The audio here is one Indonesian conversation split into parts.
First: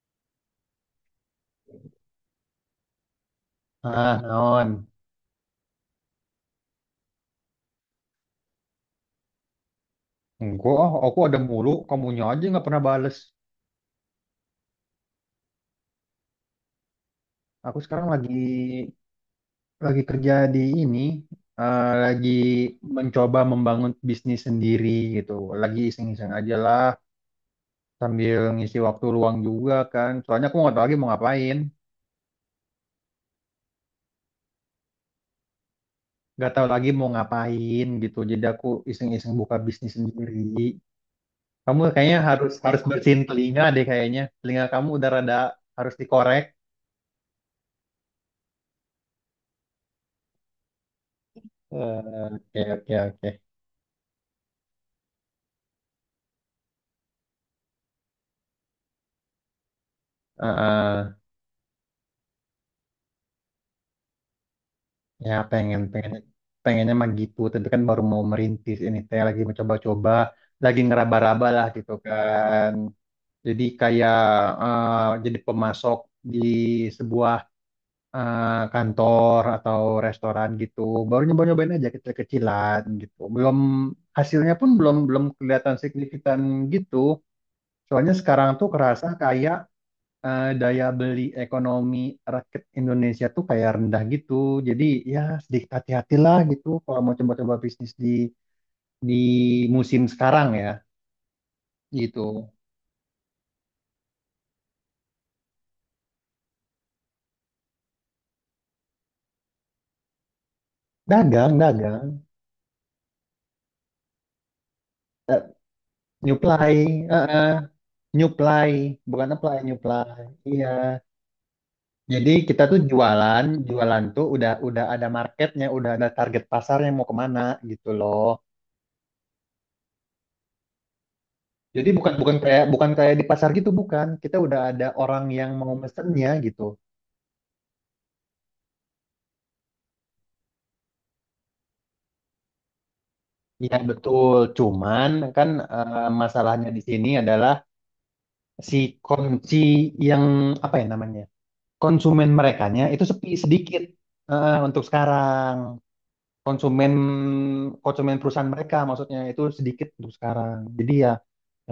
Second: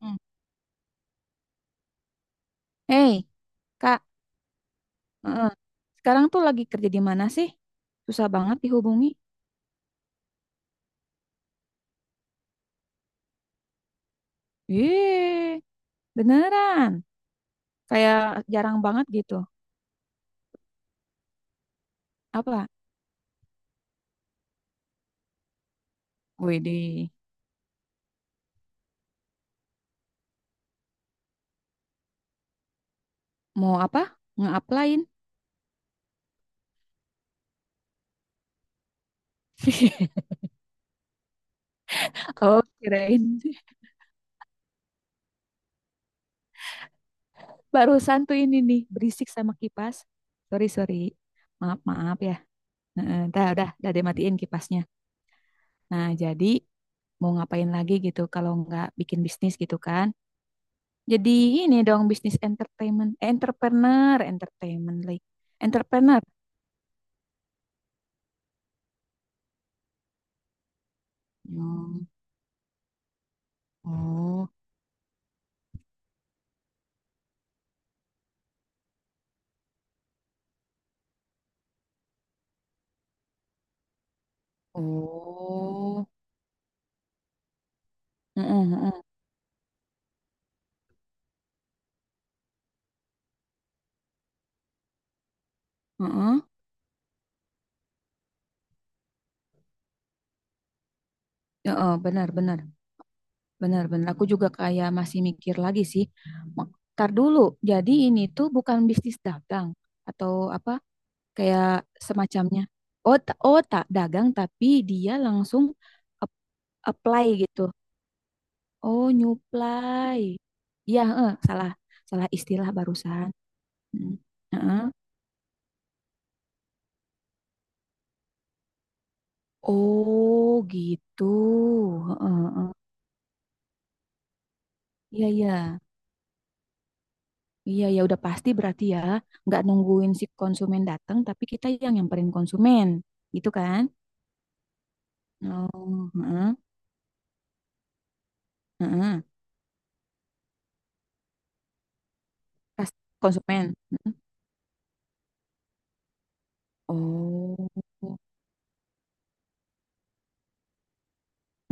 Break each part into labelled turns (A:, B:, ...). A: Hmm. Hei, Kak,
B: Ah, naon.
A: heeh. Sekarang tuh lagi kerja di mana sih? Susah banget dihubungi.
B: Enggak, aku ada mulu, kamunya aja nggak pernah bales.
A: Yeay, beneran.
B: Aku sekarang
A: Kayak
B: lagi
A: jarang banget gitu.
B: lagi kerja di ini, lagi
A: Apa?
B: mencoba membangun bisnis sendiri gitu. Lagi iseng-iseng aja lah,
A: Widih,
B: sambil ngisi waktu luang juga kan. Soalnya aku nggak tahu lagi mau ngapain,
A: mau apa? Nge-applyin?
B: nggak tahu lagi mau ngapain gitu. Jadi aku iseng-iseng buka bisnis sendiri. Kamu kayaknya harus
A: Oh,
B: harus bersihin
A: kirain.
B: telinga deh kayaknya. Telinga kamu udah rada harus dikorek.
A: Barusan tuh ini nih, berisik sama kipas. Sorry, sorry. Maaf, maaf
B: Eh,
A: ya.
B: oke, oke,
A: Heeh,
B: oke.
A: dah, udah dimatiin kipasnya. Nah, jadi mau ngapain lagi gitu kalau nggak bikin bisnis gitu kan?
B: Heeh.
A: Jadi ini dong bisnis entertainment, eh, entrepreneur, entertainment lagi.
B: Ya pengen pengen
A: Entrepreneur.
B: pengennya mah gitu, tapi kan baru mau merintis ini teh lagi mencoba-coba, lagi ngeraba-raba lah gitu
A: Hmm.
B: kan. Jadi kayak
A: Oh,
B: jadi pemasok di sebuah eh, kantor atau restoran gitu. Baru nyoba-nyobain aja kecil-kecilan gitu. Belum hasilnya pun belum belum kelihatan
A: oh.
B: signifikan gitu. Soalnya sekarang
A: Heeh,
B: tuh
A: heeh,
B: kerasa kayak daya beli ekonomi rakyat Indonesia tuh kayak rendah gitu. Jadi ya sedikit
A: heeh.
B: hati-hatilah gitu kalau mau coba-coba bisnis di musim sekarang ya
A: Heeh, benar,
B: gitu.
A: benar. Benar, benar. Aku juga kayak masih mikir lagi sih. Ntar dulu. Jadi ini tuh bukan bisnis dagang atau apa
B: Dagang,
A: kayak
B: dagang,
A: semacamnya. Oh, oh tak dagang tapi dia langsung ap-
B: nyuplai, eh,
A: apply
B: eh,
A: gitu.
B: nyuplai,
A: Oh,
B: bukan apply,
A: nyuplai.
B: nyuplai. Iya.
A: Iya, heeh, salah. Salah
B: Jadi kita
A: istilah
B: tuh
A: barusan.
B: jualan, jualan
A: Mm.
B: tuh udah
A: Heeh.
B: udah ada marketnya, udah ada target pasarnya mau kemana gitu loh.
A: Oh gitu.
B: Jadi bukan
A: Heeh,
B: bukan kayak
A: heeh.
B: bukan kayak di pasar gitu bukan. Kita udah ada orang
A: Iya,
B: yang
A: iya,
B: mau mesennya gitu.
A: iya, ya udah pasti berarti ya nggak nungguin si konsumen datang tapi kita yang nyamperin konsumen gitu
B: Iya
A: kan?
B: betul, cuman kan
A: Oh, heeh,
B: masalahnya di sini adalah si
A: heeh.
B: kunci yang apa ya namanya konsumen merekanya
A: Pas
B: itu sepi
A: konsumen.
B: sedikit
A: Heeh.
B: untuk sekarang, konsumen
A: Oh,
B: konsumen perusahaan mereka maksudnya itu sedikit untuk sekarang. Jadi ya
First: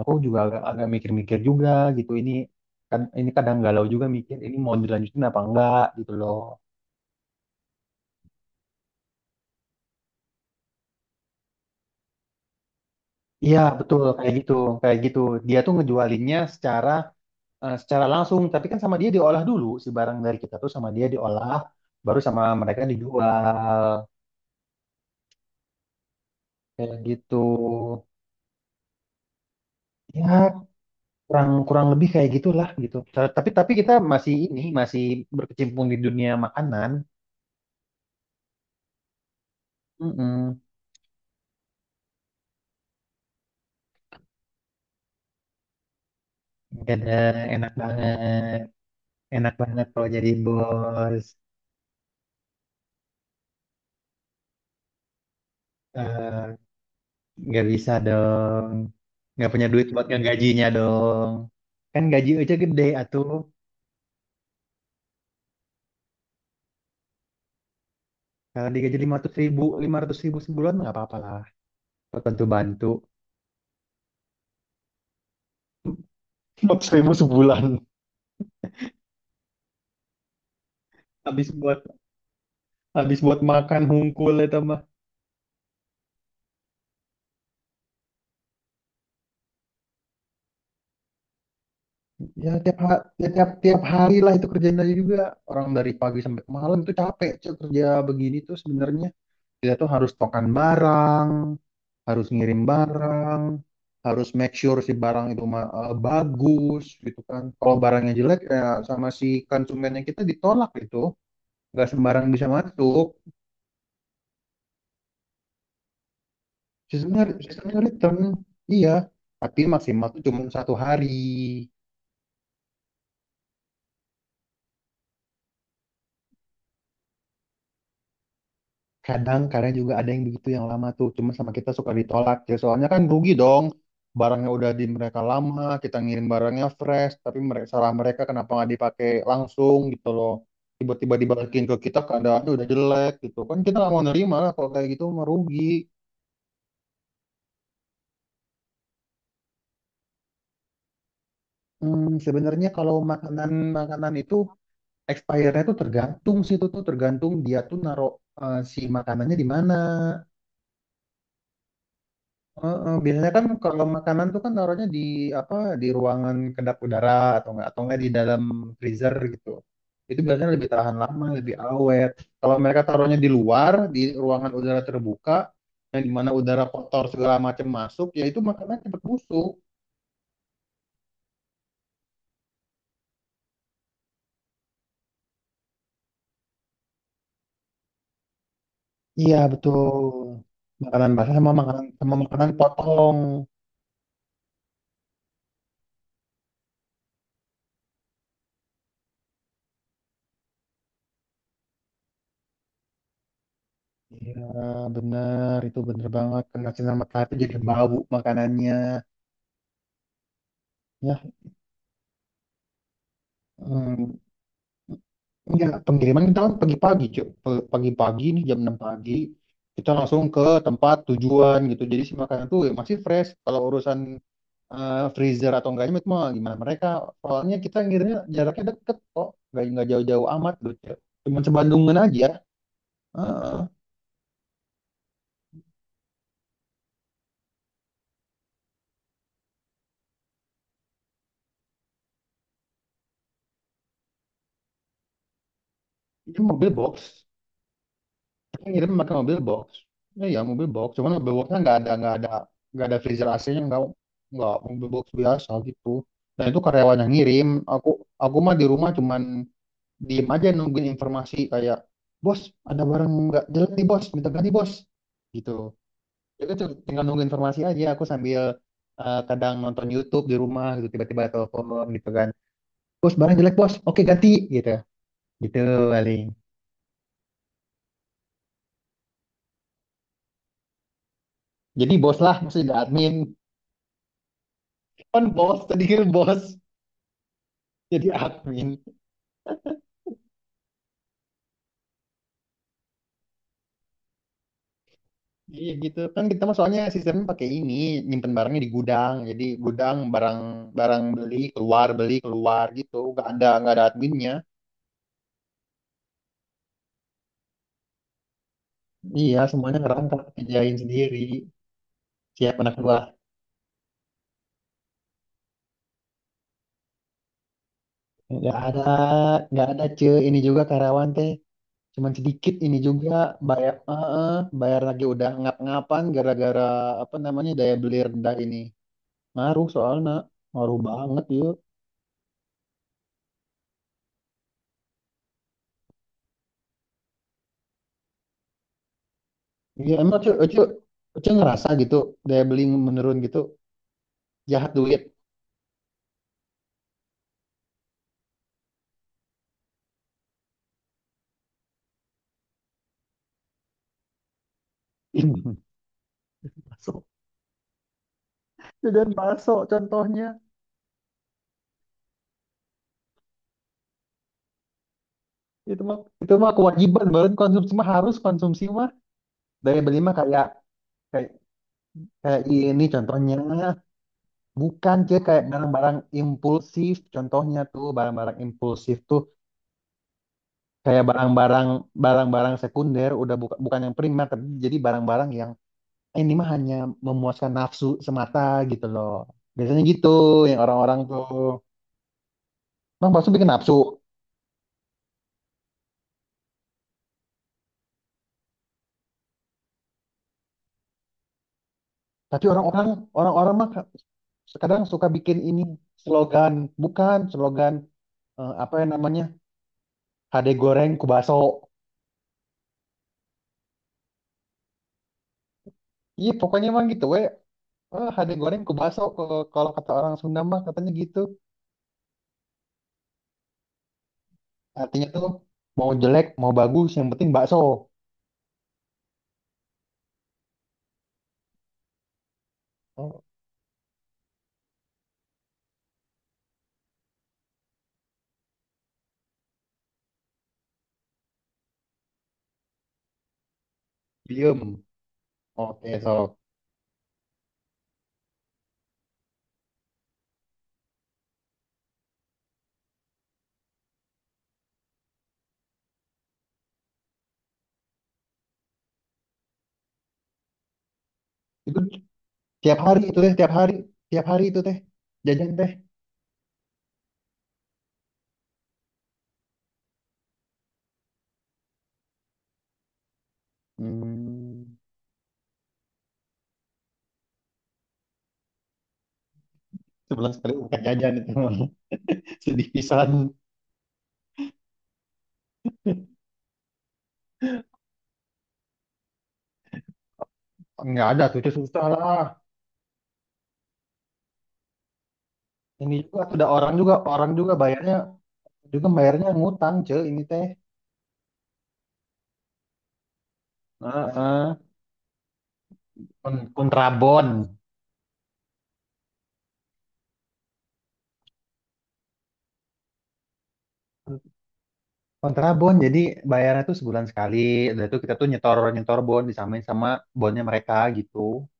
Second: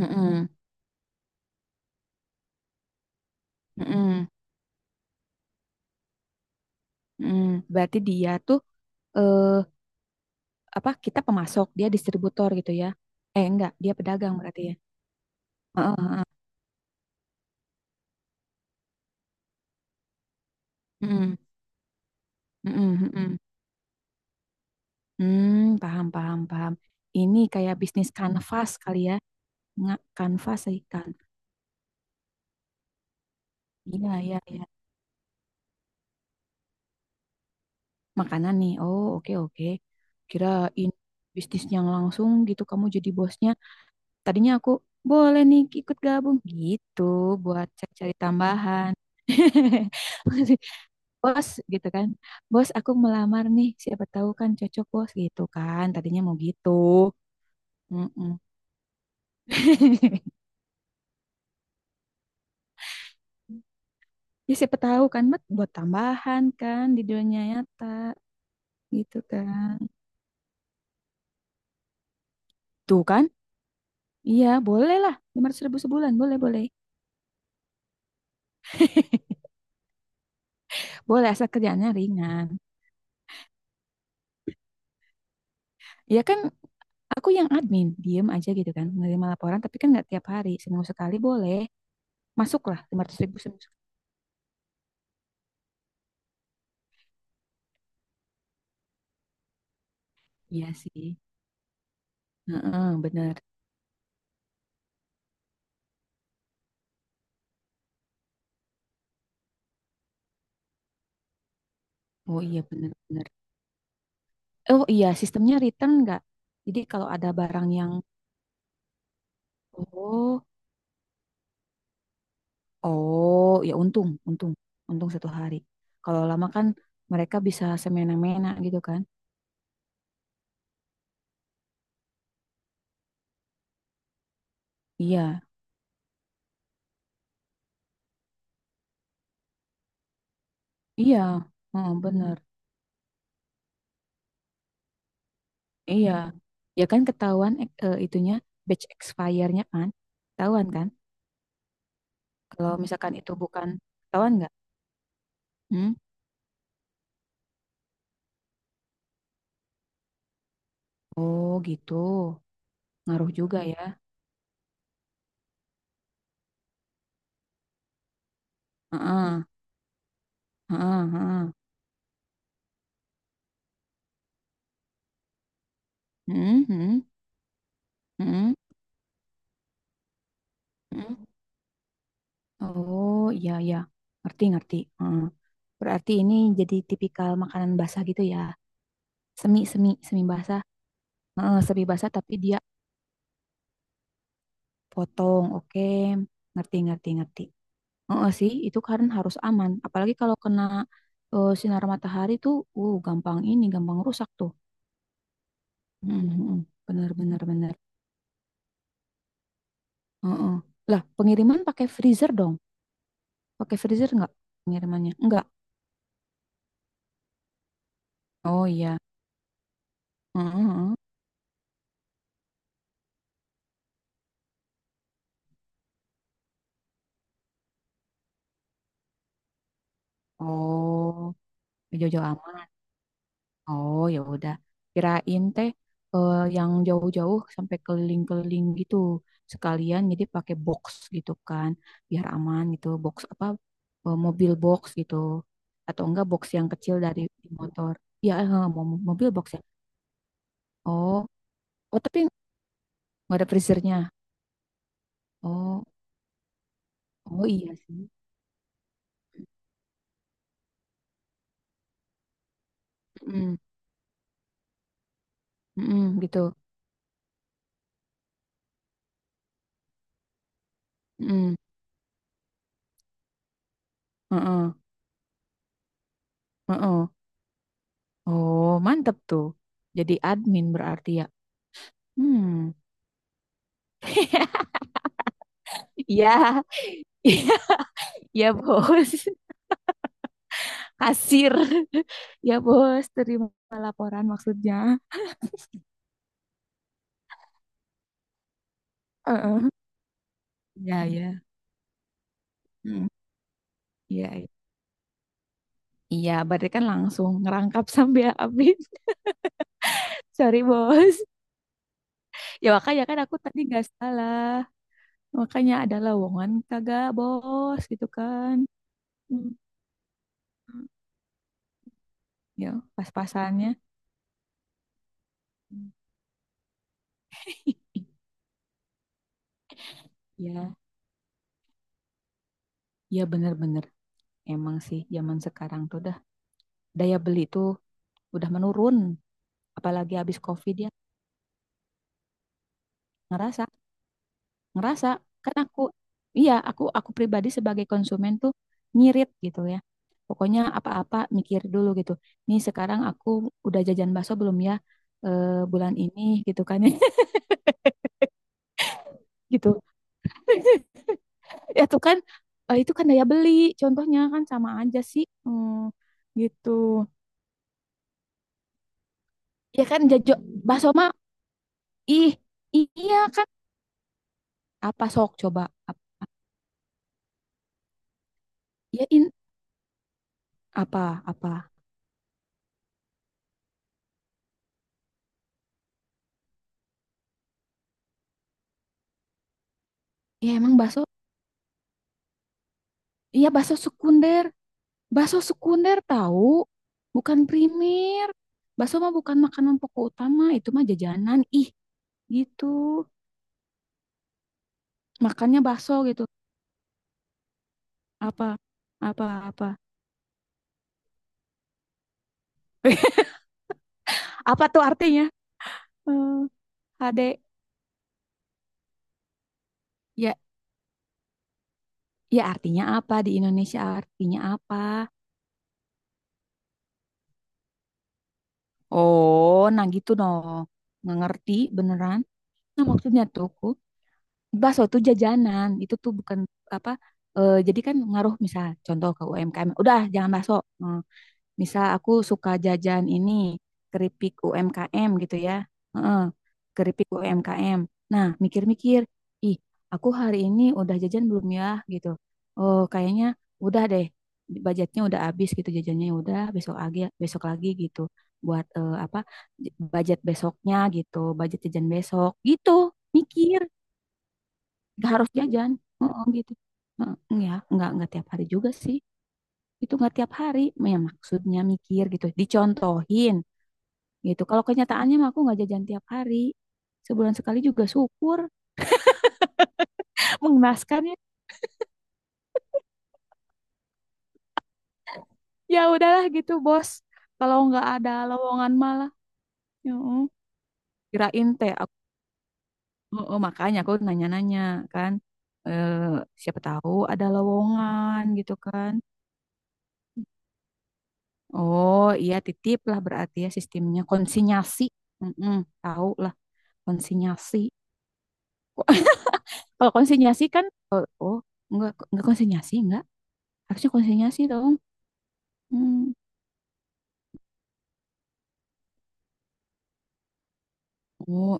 B: aku juga agak agak mikir-mikir juga gitu, ini kan ini kadang galau juga
A: heeh,
B: mikir ini mau dilanjutin apa enggak gitu loh.
A: heeh. Berarti dia tuh eh, apa? Kita pemasok dia distributor gitu ya? Eh,
B: Iya
A: enggak, dia
B: betul kayak
A: pedagang
B: gitu
A: berarti ya?
B: kayak gitu, dia tuh
A: Heeh,
B: ngejualinnya secara langsung, tapi kan sama dia diolah dulu si barang dari kita tuh sama dia
A: heeh,
B: diolah, baru sama mereka
A: heeh, heeh.
B: dijual
A: Hmm, paham, paham, paham.
B: kayak gitu.
A: Ini kayak bisnis kanvas kali ya. Nggak kanvas
B: Ya
A: sih kan.
B: kurang kurang lebih kayak gitulah gitu. Tapi kita
A: Iya,
B: masih
A: iya,
B: ini
A: iya.
B: masih berkecimpung di dunia makanan.
A: Makanan nih. Oh, oke, oke.
B: Mm-mm.
A: Kirain bisnis yang langsung gitu kamu jadi bosnya. Tadinya aku boleh nih ikut gabung
B: Gak
A: gitu
B: ada
A: buat
B: enak
A: cari-cari
B: banget,
A: tambahan.
B: enak banget kalau jadi bos.
A: Bos gitu kan. Bos, aku melamar nih, siapa tahu kan cocok bos gitu kan. Tadinya mau
B: Eh,
A: gitu.
B: nggak bisa
A: Mm-mm.
B: dong, nggak punya duit buat ngegajinya dong. Kan gaji aja gede atuh.
A: Ya siapa tahu kan Mat buat tambahan kan di dunia nyata
B: Kalau digaji lima
A: gitu
B: ratus ribu,
A: kan.
B: 500 ribu sebulan nggak apa-apa lah. Buat bantu-bantu.
A: Tuh kan? Iya, boleh lah. 500 ribu sebulan, boleh, boleh.
B: 4 ribu sebulan.
A: Boleh, asal
B: Habis buat
A: kerjaannya ringan.
B: habis buat makan hungkul itu mah.
A: Ya kan, aku yang admin, diem aja gitu kan. Menerima laporan, tapi kan nggak tiap hari. Seminggu sekali boleh.
B: Ya
A: Masuklah lima ratus
B: ya,
A: ribu
B: tiap
A: seminggu sekali.
B: tiap hari lah itu kerjain aja juga. Orang dari pagi sampai malam itu capek, Cuk, kerja begini tuh sebenarnya. Kita tuh harus tokan
A: Iya sih.
B: barang, harus ngirim
A: Heeh, bener.
B: barang, harus make sure si barang itu bagus gitu kan. Kalau barangnya jelek, ya sama si konsumennya kita ditolak itu. Nggak sembarang
A: Oh
B: bisa
A: iya, bener,
B: masuk.
A: bener. Oh iya, sistemnya return nggak? Jadi kalau
B: Seasonnya,
A: ada barang
B: seasonnya
A: yang...
B: return, iya. Tapi maksimal tuh cuma
A: Oh.
B: 1 hari.
A: Oh, ya untung, untung, untung satu hari. Kalau lama kan mereka bisa semena-mena gitu kan?
B: Kadang-kadang juga ada yang begitu yang lama tuh. Cuma sama kita suka ditolak. Ya, soalnya kan rugi dong. Barangnya udah di mereka
A: Iya,
B: lama, kita ngirim barangnya fresh. Tapi mereka, salah mereka kenapa nggak dipakai langsung gitu loh. Tiba-tiba
A: iya,
B: dibalikin ke
A: oh,
B: kita
A: bener,
B: keadaannya udah jelek gitu. Kan kita nggak mau nerima lah kalau kayak gitu, merugi.
A: iya. Ya kan ketahuan itunya batch expire-nya kan, ketahuan kan?
B: Hmm, sebenarnya
A: Kalau
B: kalau
A: misalkan itu
B: makanan
A: bukan,
B: makanan
A: ketahuan
B: itu
A: nggak?
B: expire-nya tuh
A: Hmm?
B: tergantung sih, itu tuh tergantung dia tuh naruh si makanannya di mana.
A: Oh gitu,
B: Heeh,
A: ngaruh
B: biasanya kan
A: juga ya.
B: kalau makanan tuh kan naruhnya di apa, di ruangan kedap udara atau enggak di dalam freezer
A: Heeh,
B: gitu. Itu biasanya lebih tahan
A: heeh,
B: lama,
A: heeh.
B: lebih awet. Kalau mereka taruhnya di luar, di ruangan udara terbuka, yang dimana udara
A: Hmm, hmm,
B: kotor segala macam masuk, ya itu
A: hmm,
B: makanan cepet busuk.
A: hmm. Oh iya iya, ngerti ngerti. Heeh. Berarti ini jadi tipikal makanan basah gitu ya?
B: Iya,
A: Semi semi
B: betul.
A: semi basah.
B: Makanan basah
A: Heeh, semi basah
B: sama
A: tapi
B: makanan
A: dia
B: potong.
A: potong, oke, ngerti ngerti ngerti. Heeh sih, itu harus aman, apalagi kalau kena sinar matahari tuh, gampang ini gampang rusak
B: Iya,
A: tuh.
B: benar. Itu bener
A: Mm,
B: banget.
A: mm, mm.
B: Kena sinar
A: Bener
B: matahari itu
A: bener
B: jadi
A: bener.
B: bau makanannya.
A: Heeh. Lah
B: Ya,
A: pengiriman pakai freezer dong, pakai freezer
B: em,
A: nggak pengirimannya, nggak?
B: enggak. Pengiriman kita kan pagi-pagi, Cuk. Pagi-pagi nih jam
A: Oh
B: 6
A: iya.
B: pagi, kita langsung ke
A: Heeh, heeh.
B: tempat tujuan gitu. Jadi si makanan tuh ya masih fresh. Kalau urusan freezer atau enggaknya itu mah gimana mereka. Soalnya kita ngirimnya jaraknya deket kok. Enggak jauh-jauh amat gitu, Cuk.
A: Oh
B: Cuman
A: ya
B: sebandungan aja.
A: jauh-jauh.
B: Heeh.
A: Oh ya udah, kirain teh yang jauh-jauh sampai keliling-keliling gitu sekalian, jadi pakai box gitu kan, biar aman gitu, box apa mobil box gitu, atau enggak
B: Itu
A: box yang
B: mobil box.
A: kecil dari motor? Ya
B: Kan
A: mau
B: ngirim pakai
A: mobil
B: mobil
A: box ya.
B: box. Ya, ya mobil box. Cuman
A: Oh,
B: mobil boxnya nggak ada
A: oh
B: nggak
A: tapi
B: ada nggak ada freezer
A: nggak ada
B: AC-nya, nggak
A: freezernya.
B: nggak mobil box biasa
A: Oh,
B: gitu. Dan itu karyawan yang
A: oh
B: ngirim.
A: iya
B: Aku
A: sih.
B: aku mah di rumah cuman diem aja nungguin informasi kayak, bos ada barang nggak
A: Mm,
B: jelek nih bos minta ganti bos gitu.
A: mm,
B: Jadi
A: gitu.
B: tuh tinggal nunggu informasi aja. Aku sambil kadang nonton YouTube di rumah gitu tiba-tiba
A: Mm,
B: telepon gitu kan. Bos barang jelek bos. Oke ganti gitu.
A: mm-mm.
B: Gitu paling.
A: Oh mantep tuh. Jadi admin berarti ya.
B: Jadi bos lah
A: Hmm,
B: maksudnya admin. Kan bos tadi kan bos.
A: iya.
B: Jadi
A: Ya
B: admin,
A: bos, kasir. Ya bos, terima laporan maksudnya.
B: iya gitu kan, kita mah soalnya sistemnya pakai ini, nyimpen barangnya di gudang, jadi
A: Heeh.
B: gudang barang, barang
A: Ya ya.
B: beli keluar gitu,
A: Hmm.
B: nggak ada
A: Iya
B: adminnya,
A: iya. Iya, berarti kan langsung ngerangkap sampai habis.
B: iya semuanya ngerangkap
A: Sorry
B: kerjain sendiri,
A: bos.
B: siap
A: Ya
B: anak
A: makanya
B: gua.
A: kan aku tadi gak salah. Makanya ada lowongan kagak bos gitu kan.
B: nggak ada
A: Hmm.
B: nggak ada cuy, ini juga karyawan teh cuman sedikit,
A: Ya
B: ini juga
A: pas-pasannya.
B: bayar eh, eh, bayar lagi udah ngap-ngapan gara-gara apa namanya daya beli rendah ini, ngaruh soalnya,
A: Hmm. Ya,
B: ngaruh banget ya.
A: ya bener-bener. Emang sih zaman sekarang tuh dah, daya beli tuh udah menurun.
B: Iya
A: Apalagi
B: emang
A: habis COVID ya.
B: cu ngerasa gitu, daya beli menurun gitu,
A: Ngerasa,
B: jahat
A: ngerasa
B: duit.
A: kan aku, iya aku pribadi sebagai konsumen tuh nyirit gitu ya, pokoknya apa-apa mikir dulu gitu. Nih sekarang aku udah jajan bakso belum ya, eh, bulan ini gitu kan ya.
B: Masuk. Ya, dan masuk
A: Gitu
B: contohnya,
A: ya tuh kan itu kan daya beli contohnya kan sama aja sih. Hmm,
B: itu mah
A: gitu
B: kewajiban banget, konsumsi mah harus konsumsi mah, daya
A: ya
B: beli
A: kan,
B: mah
A: jajo
B: kayak
A: bakso mah
B: kayak
A: ih
B: kayak ini
A: iya
B: contohnya,
A: kan.
B: bukan
A: Apa
B: cuy
A: sok
B: kayak
A: coba.
B: barang-barang
A: Ap-
B: impulsif, contohnya tuh barang-barang impulsif
A: ya
B: tuh
A: in,
B: kayak
A: apa apa
B: barang-barang sekunder, udah bukan bukan yang primer, tapi jadi barang-barang yang "Eh, ini mah hanya memuaskan nafsu semata" gitu loh, biasanya gitu
A: ya,
B: yang
A: emang
B: orang-orang
A: bakso.
B: tuh. Emang bakso bikin
A: Iya
B: nafsu.
A: bakso sekunder. Bakso sekunder tahu, bukan primer. Bakso mah bukan makanan pokok utama, itu mah jajanan. Ih,
B: Tapi
A: gitu.
B: orang-orang mah kadang suka bikin
A: Makannya
B: ini
A: bakso gitu.
B: slogan, bukan slogan,
A: Apa?
B: apa yang namanya,
A: Apa apa?
B: HD goreng ku baso.
A: Apa tuh artinya?
B: Iya,
A: Eh,
B: pokoknya emang gitu we.
A: HD.
B: Eh, HD goreng ku baso, kalau kalau kata orang
A: Ya,
B: Sunda mah katanya gitu.
A: ya artinya apa, di Indonesia artinya apa?
B: Artinya tuh mau jelek, mau bagus, yang penting bakso.
A: Oh, nah gitu dong. Nggak ngerti beneran. Nah, maksudnya
B: Oh,
A: tuh ku, bakso tuh jajanan. Itu tuh bukan apa jadi kan ngaruh misal contoh ke UMKM. Udah, jangan bakso. Eh, misal aku suka jajan ini keripik
B: diem.
A: UMKM gitu ya.
B: Oke,
A: Heeh,
B: so.
A: keripik UMKM. Nah, mikir-mikir, ih, aku hari ini udah jajan belum ya gitu. Oh, kayaknya udah deh. Budgetnya udah habis gitu jajannya, udah besok lagi gitu buat apa budget besoknya gitu, budget
B: Itu
A: jajan besok gitu.
B: tiap hari itu teh,
A: Mikir,
B: tiap hari itu teh
A: gak harus
B: jajan teh.
A: jajan. Heeh, gitu. Heeh, ya, nggak tiap hari juga sih, itu nggak tiap hari, ya maksudnya mikir gitu dicontohin gitu, kalau
B: Hmm,
A: kenyataannya mah aku nggak jajan tiap hari, sebulan sekali juga syukur.
B: sebulan sekali bukan
A: Mengenaskan
B: jajan
A: ya.
B: itu. Sedih pisan.
A: Ya udahlah gitu bos, kalau nggak ada lowongan malah ya
B: Nggak ada tuh,
A: kirain
B: cuy,
A: teh
B: susah
A: aku
B: lah,
A: makanya aku nanya-nanya kan eh,
B: ini juga tuh ada
A: siapa
B: orang
A: tahu
B: juga
A: ada
B: orang juga bayarnya
A: lowongan gitu
B: juga
A: kan.
B: bayarnya ngutang, cuy, ini teh.
A: Oh iya titip lah berarti ya, sistemnya
B: Heeh.
A: konsinyasi. Mm, tahu lah
B: Kon- kontrabon
A: konsinyasi kok. Kalau konsinyasi kan, oh, oh, enggak konsinyasi, enggak. Harusnya konsinyasi dong.
B: kontrabon jadi
A: Hmm.
B: bayarnya tuh sebulan sekali, udah itu kita tuh nyetor, nyetor bon disamain sama bonnya mereka gitu,
A: Oh,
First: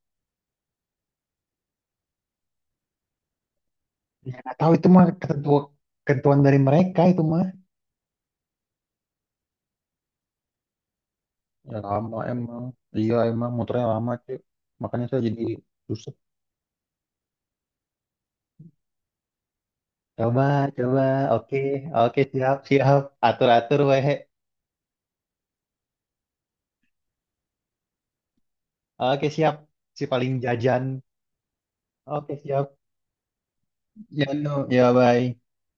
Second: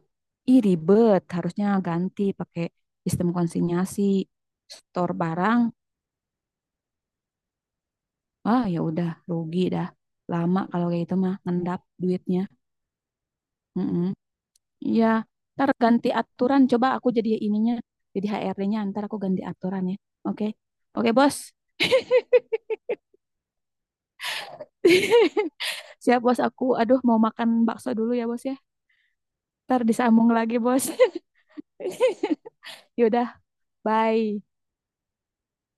A: ih ribet. Harusnya ganti pakai sistem konsinyasi.
B: ya nggak tahu itu mah
A: Store barang,
B: ketentuan ketentuan dari mereka itu mah.
A: ah ya udah rugi dah. Lama kalau kayak itu mah,
B: Ya
A: ngendap
B: lama
A: duitnya.
B: emang, iya emang motornya
A: Mm-mm.
B: lama, cuy, makanya
A: Iya,
B: saya jadi
A: ntar ganti
B: susah.
A: aturan. Coba aku jadi ininya, jadi HRD-nya, ntar aku ganti aturan ya.
B: Coba
A: Oke.
B: coba,
A: Oke bos.
B: oke oke, siap siap, atur atur weh.
A: Siap bos aku. Aduh, mau makan bakso dulu ya bos ya.
B: Oke, siap.
A: Ntar
B: Si
A: disambung
B: paling
A: lagi
B: jajan.
A: bos.
B: Oke, siap.
A: Yaudah.
B: Ya,
A: Bye.
B: no. Ya, bye.